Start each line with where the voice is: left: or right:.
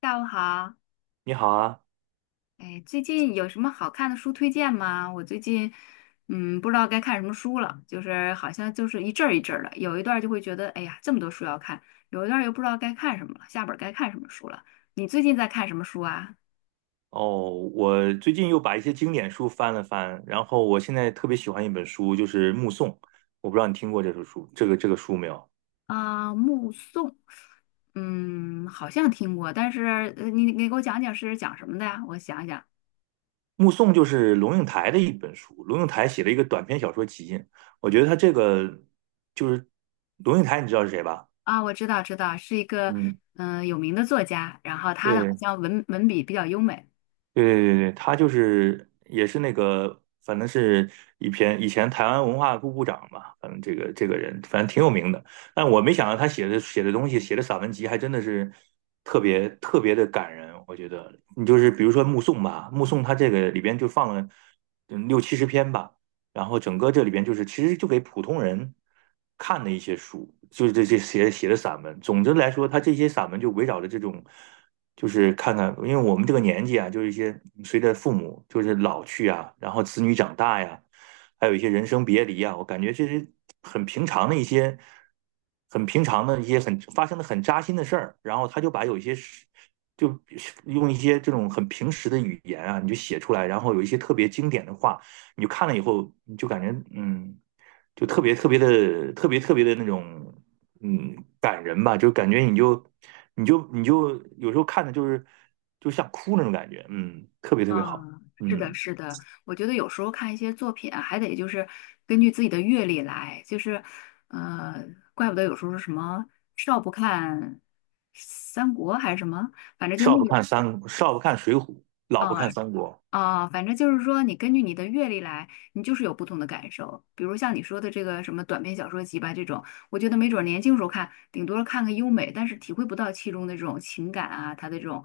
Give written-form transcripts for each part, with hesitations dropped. left: 下午好，
right: 你好啊，
left: 哎，最近有什么好看的书推荐吗？我最近，不知道该看什么书了，就是好像就是一阵儿一阵儿的，有一段儿就会觉得，哎呀，这么多书要看，有一段儿又不知道该看什么了，下本儿该看什么书了。你最近在看什么书啊？
right: 哦，我最近又把一些经典书翻了翻，然后我现在特别喜欢一本书，就是《目送》，我不知道你听过这本书，这个书没有？
left: 啊，目送，好像听过，但是你给我讲讲是讲什么的呀？我想想
right: 《目送》就是龙应台的一本书，龙应台写了一个短篇小说集，我觉得他这个就是龙应台，你知道是谁吧？
left: 啊，我知道知道，是一个
right: 嗯，
left: 有名的作家，然后他的好
right: 对，
left: 像文笔比较优美。
right: 对对对对，他就是也是那个，反正是一篇以前台湾文化部部长嘛，反正这个人反正挺有名的。但我没想到他写的东西，写的散文集还真的是特别特别的感人。我觉得你就是比如说《目送》吧，《目送》他这个里边就放了六七十篇吧，然后整个这里边就是其实就给普通人看的一些书，就是这写的散文。总之来说，他这些散文就围绕着这种。就是看看，因为我们这个年纪啊，就是一些随着父母就是老去啊，然后子女长大呀，还有一些人生别离啊，我感觉这是很平常的一些，很发生的很扎心的事儿，然后他就把有一些事就用一些这种很平时的语言啊，你就写出来，然后有一些特别经典的话，你就看了以后，你就感觉，就特别特别的那种感人吧，就感觉你就。你有时候看的就是就像哭那种感觉，嗯，特别特别好，
left: 啊，是的，
right: 嗯，
left: 是的，我觉得有时候看一些作品啊还得就是根据自己的阅历来，就是，呃，怪不得有时候是什么少不看三国还是什么，反正就那个，
right: 少不看水浒，老不
left: 啊、
right: 看三国，
left: 啊，反正就是说，你根据你的阅历来，你就是有不同的感受。比如像你说的这个什么短篇小说集吧，这种，我觉得没准儿年轻时候看，顶多看个优美，但是体会不到其中的这种情感啊，它的这种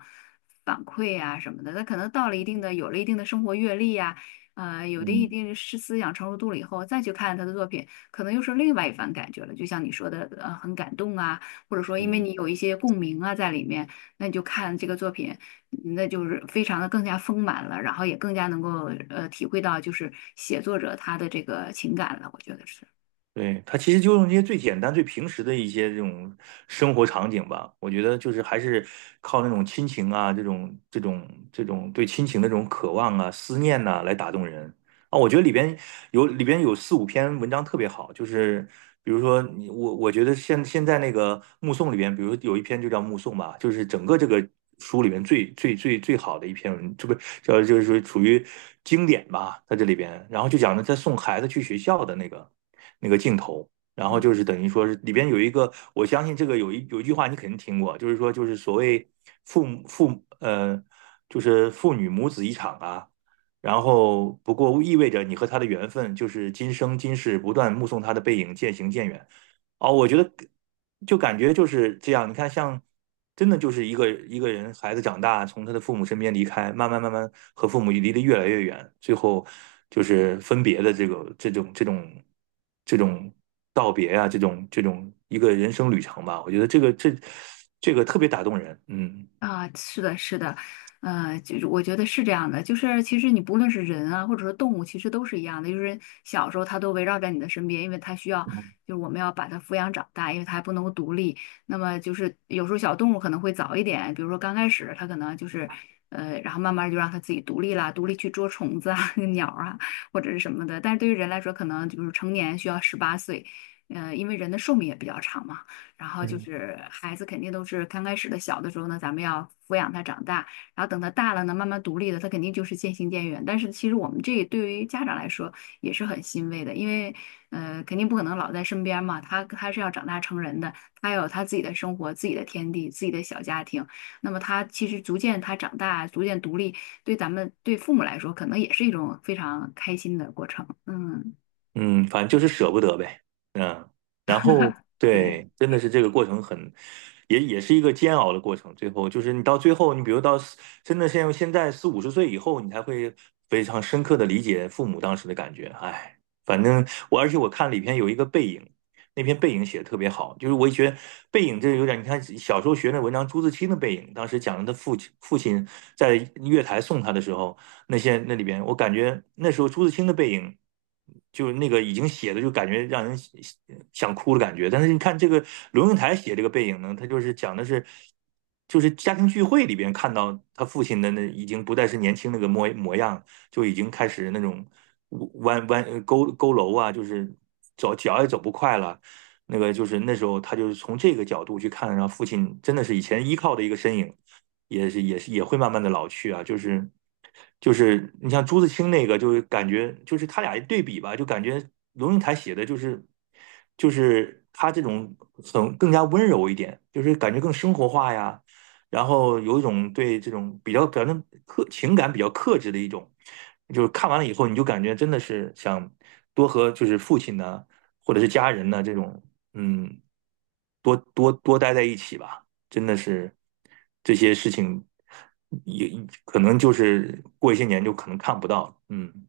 left: 反馈啊什么的。那可能到了一定的，有了一定的生活阅历呀、有的一
right: 嗯
left: 定的是思想成熟度了以后，再去看他的作品，可能又是另外一番感觉了。就像你说的，很感动啊，或者说因为
right: 嗯，
left: 你有一些共鸣啊在里面。那你就看这个作品，那就是非常的更加丰满了，然后也更加能够体会到就是写作者他的这个情感了，我觉得是。
right: 对，他其实就用这些最简单、最平时的一些这种生活场景吧，我觉得就是还是靠那种亲情啊，这种对亲情的这种渴望啊、思念呐、来打动人，啊，我觉得里边有四五篇文章特别好，就是比如说我觉得现在那个目送里边，比如有一篇就叫目送吧，就是整个这个书里面最好的一篇文，这不叫就是说属于经典吧，在这里边，然后就讲了他送孩子去学校的那个镜头。然后就是等于说是里边有一个，我相信这个有一句话你肯定听过，就是所谓父母父母呃，就是父女母子一场啊，然后，不过意味着你和他的缘分就是今生今世不断目送他的背影渐行渐远。哦，我觉得就感觉就是这样。你看，像真的就是一个人孩子长大，从他的父母身边离开，慢慢和父母离得越来越远，最后就是分别的这种道别啊，这种一个人生旅程吧。我觉得这个特别打动人。嗯。
left: 啊，是的，是的，就是我觉得是这样的，就是其实你不论是人啊，或者说动物，其实都是一样的，就是小时候它都围绕在你的身边，因为它需要，就是我们要把它抚养长大，因为它还不能够独立。那么就是有时候小动物可能会早一点，比如说刚开始它可能就是，然后慢慢就让它自己独立啦，独立去捉虫子啊、鸟儿啊或者是什么的。但是对于人来说，可能就是成年需要18岁，因为人的寿命也比较长嘛。然后就
right: 嗯。
left: 是孩子肯定都是刚开始的小的时候呢，咱们要抚养他长大，然后等他大了呢，慢慢独立了，他肯定就是渐行渐远。但是其实我们这对于家长来说也是很欣慰的，因为肯定不可能老在身边嘛，他是要长大成人的，他有他自己的生活、自己的天地、自己的小家庭。那么他其实逐渐他长大，逐渐独立，对咱们对父母来说，可能也是一种非常开心的过程。嗯，
right: 嗯，反正就是舍不得呗，嗯，然后
left: 对。
right: 对，真的是这个过程很，也是一个煎熬的过程。最后就是你到最后，你比如真的现在四五十岁以后，你才会非常深刻的理解父母当时的感觉。哎，反正而且我看里边有一个背影，那篇《背影》写的特别好，就是我也觉得《背影》这有点，你看小时候学那文章，朱自清的《背影》，当时讲的他父亲在月台送他的时候，那些那里边，我感觉那时候朱自清的《背影》，就是那个已经写的就感觉让人想哭的感觉，但是你看这个龙应台写这个《背影》呢，他就是讲的是。就是家庭聚会里边看到他父亲的那已经不再是年轻那个模样，就已经开始那种弯弯呃勾勾佝偻啊，就是走脚也走不快了，那个就是那时候他就是从这个角度去看，然后父亲真的是以前依靠的一个身影，也会慢慢的老去啊，就是就是你像朱自清那个，就是感觉就是他俩一对比吧，就感觉龙应台写的就是他这种很更加温柔一点，就是感觉更生活化呀，然后有一种对这种比较表现克情感比较克制的一种。就是看完了以后，你就感觉真的是想多和就是父亲呢，或者是家人呢这种嗯，多多待在一起吧，真的是这些事情也可能就是过一些年就可能看不到了。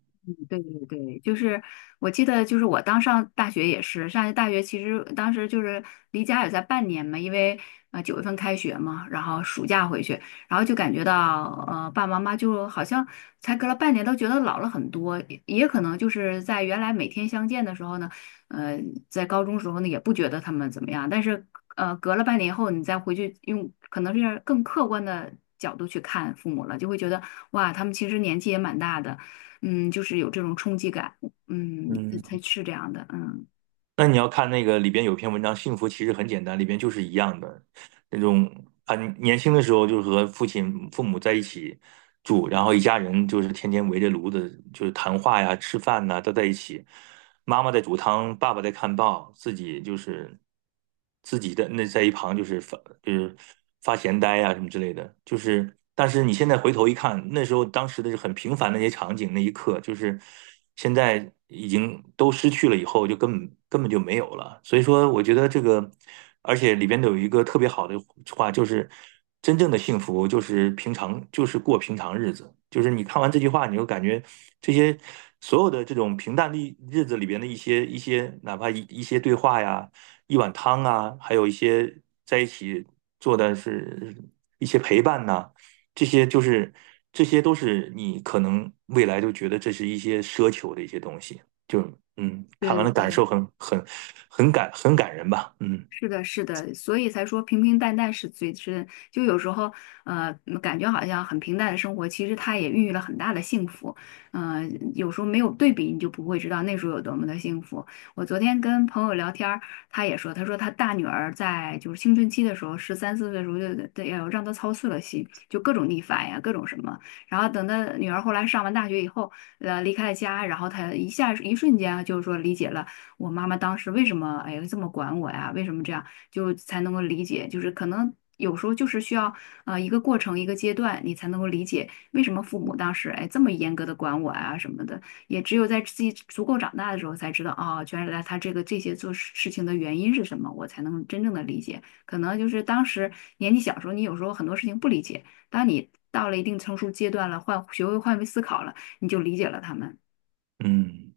left: 对对对，就是我记得，就是我当上大学也是，上大学其实当时就是离家也在半年嘛，因为九月份开学嘛，然后暑假回去，然后就感觉到爸爸妈妈就好像才隔了半年都觉得老了很多，也可能就是在原来每天相见的时候呢，呃在高中时候呢也不觉得他们怎么样，但是隔了半年以后你再回去用可能是更客观的角度去看父母了，就会觉得哇他们其实年纪也蛮大的。嗯，就是有这种冲击感，嗯，才
right: 嗯，
left: 是这样的，嗯，
right: 那你要看那个里边有篇文章《幸福其实很简单》，里边就是一样的那种很年轻的时候就是和父亲、父母在一起住，然后一家人就是天天围着炉子就是谈话呀、吃饭呐，都在一起。妈妈在煮汤，爸爸在看报，自己就是自己的那在一旁就是发闲呆啊什么之类的，就是但是你现在回头一看，那时候当时的是很平凡的那些场景，那一刻就是现在已经都失去了，以后就根本就没有了。所以说，我觉得这个，而且里边都有一个特别好的话，就是。真正的幸福就是平常，就是过平常日子。就是你看完这句话，你就感觉这些所有的这种平淡的日子里边的一些，哪怕一些对话呀，一碗汤啊，还有一些在一起做的是一些陪伴呐、这些就是这些都是你可能未来就觉得这是一些奢求的一些东西。就
left: 对
right: 看完
left: 对
right: 了感
left: 对。
right: 受很感人吧，嗯
left: 是的，是的，所以才说平平淡淡是最真。就有时候，感觉好像很平淡的生活，其实它也孕育了很大的幸福。呃，有时候没有对比，你就不会知道那时候有多么的幸福。我昨天跟朋友聊天儿，他也说，他说他大女儿在就是青春期的时候，十三四岁的时候就得要让她操碎了心，就各种逆反呀，各种什么。然后等他女儿后来上完大学以后，离开了家，然后他一下一瞬间啊就是说理解了。我妈妈当时为什么哎这么管我呀？为什么这样？就才能够理解，就是可能有时候就是需要一个过程一个阶段，你才能够理解为什么父母当时哎这么严格的管我呀什么的。也只有在自己足够长大的时候才知道啊，原来他这些事情的原因是什么，我才能真正的理解。可能就是当时年纪小时候，你有时候很多事情不理解，当你到了一定成熟阶段了，换学会换位思考了，你就理解了他们。
right: 嗯。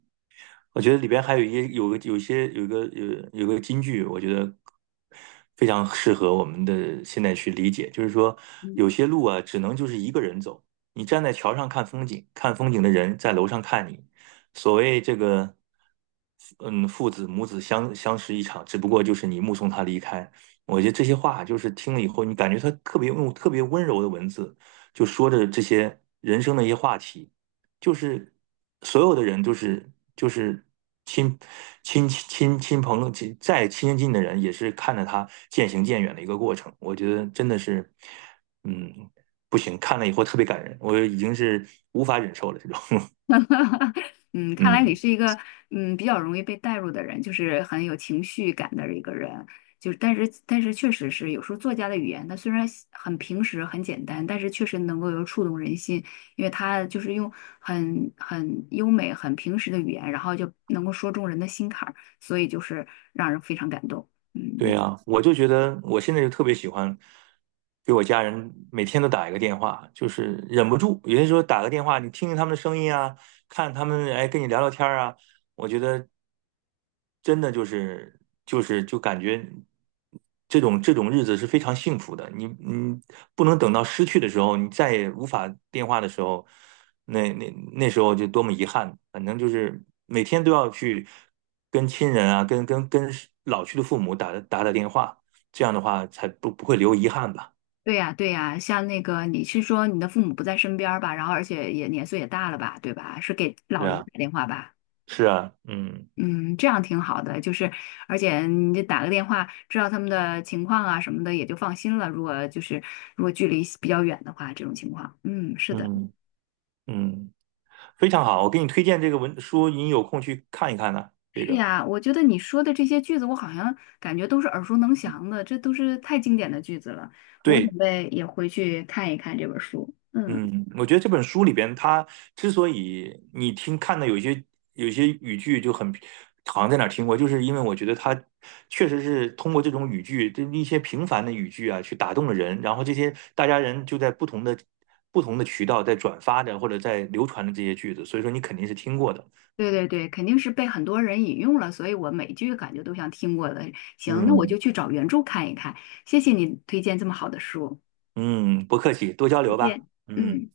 right: 我觉得里边还有一些有个有一些有一个有有个金句，我觉得非常适合我们的现在去理解，就是说有
left: 嗯
right: 些路啊，只能就是一个人走。你站在桥上看风景，看风景的人在楼上看你。所谓这个，嗯，父子母子相识一场，只不过就是你目送他离开。我觉得这些话就是听了以后，你感觉他特别用特别温柔的文字，就说着这些人生的一些话题。就是所有的人就是亲亲亲亲朋友亲近的人，也是看着他渐行渐远的一个过程。我觉得真的是，嗯，不行，看了以后特别感人，我已经是无法忍受了这种，
left: 嗯，看来你
right: 嗯。
left: 是一个比较容易被带入的人，就是很有情绪感的一个人。就是，但是确实是有时候作家的语言，他虽然很平实很简单，但是确实能够有触动人心，因为他就是用很优美、很平实的语言，然后就能够说中人的心坎儿，所以就是让人非常感动。
right: 对
left: 嗯，
right: 呀，我就觉得我现在就特别喜欢给我家人每天都打一个电话，就是忍不住。有些时候打个电话，你听听他们的声音啊，看他们哎跟你聊聊天儿啊，我觉得真的就是就是就感觉这种日子是非常幸福的。你不能等到失去的时候，你再也无法电话的时候，那那那时候就多么遗憾。反正就是每天都要去跟亲人啊，跟老去的父母打电话，这样的话才不会留遗憾吧？
left: 对呀对呀，像那个你是说你的父母不在身边儿吧，然后而且也年岁也大了吧，对吧？是给老
right: 对
left: 人
right: 啊，
left: 打电话吧？
right: 是啊，嗯
left: 嗯，这样挺好的，就是而且你就打个电话，知道他们的情况啊什么的，也就放心了。如果就是如果距离比较远的话，这种情况，嗯，是的，
right: 嗯嗯，非常好，我给你推荐这个文书，你有空去看一看呢、这
left: 是
right: 个
left: 呀，我觉得你说的这些句子，我好像感觉都是耳熟能详的，这都是太经典的句子了。我
right: 对，
left: 准备也回去看一看这本书。嗯，
right: 嗯，我觉得这本书里边，它之所以你看的有一些语句就很，好像在哪儿听过，就是因为我觉得它确实是通过这种语句，就是一些平凡的语句啊，去打动了人，然后这些大家人就在不同的渠道在转发着或者在流传着这些句子，所以说你肯定是听过的。
left: 对对对，肯定是被很多人引用了，所以我每句感觉都像听过的。行，那我就
right: 嗯
left: 去找原著看一看。谢谢你推荐这么好的书，
right: 嗯，不客气，多交
left: 再
right: 流吧。
left: 见。
right: 嗯。
left: 嗯。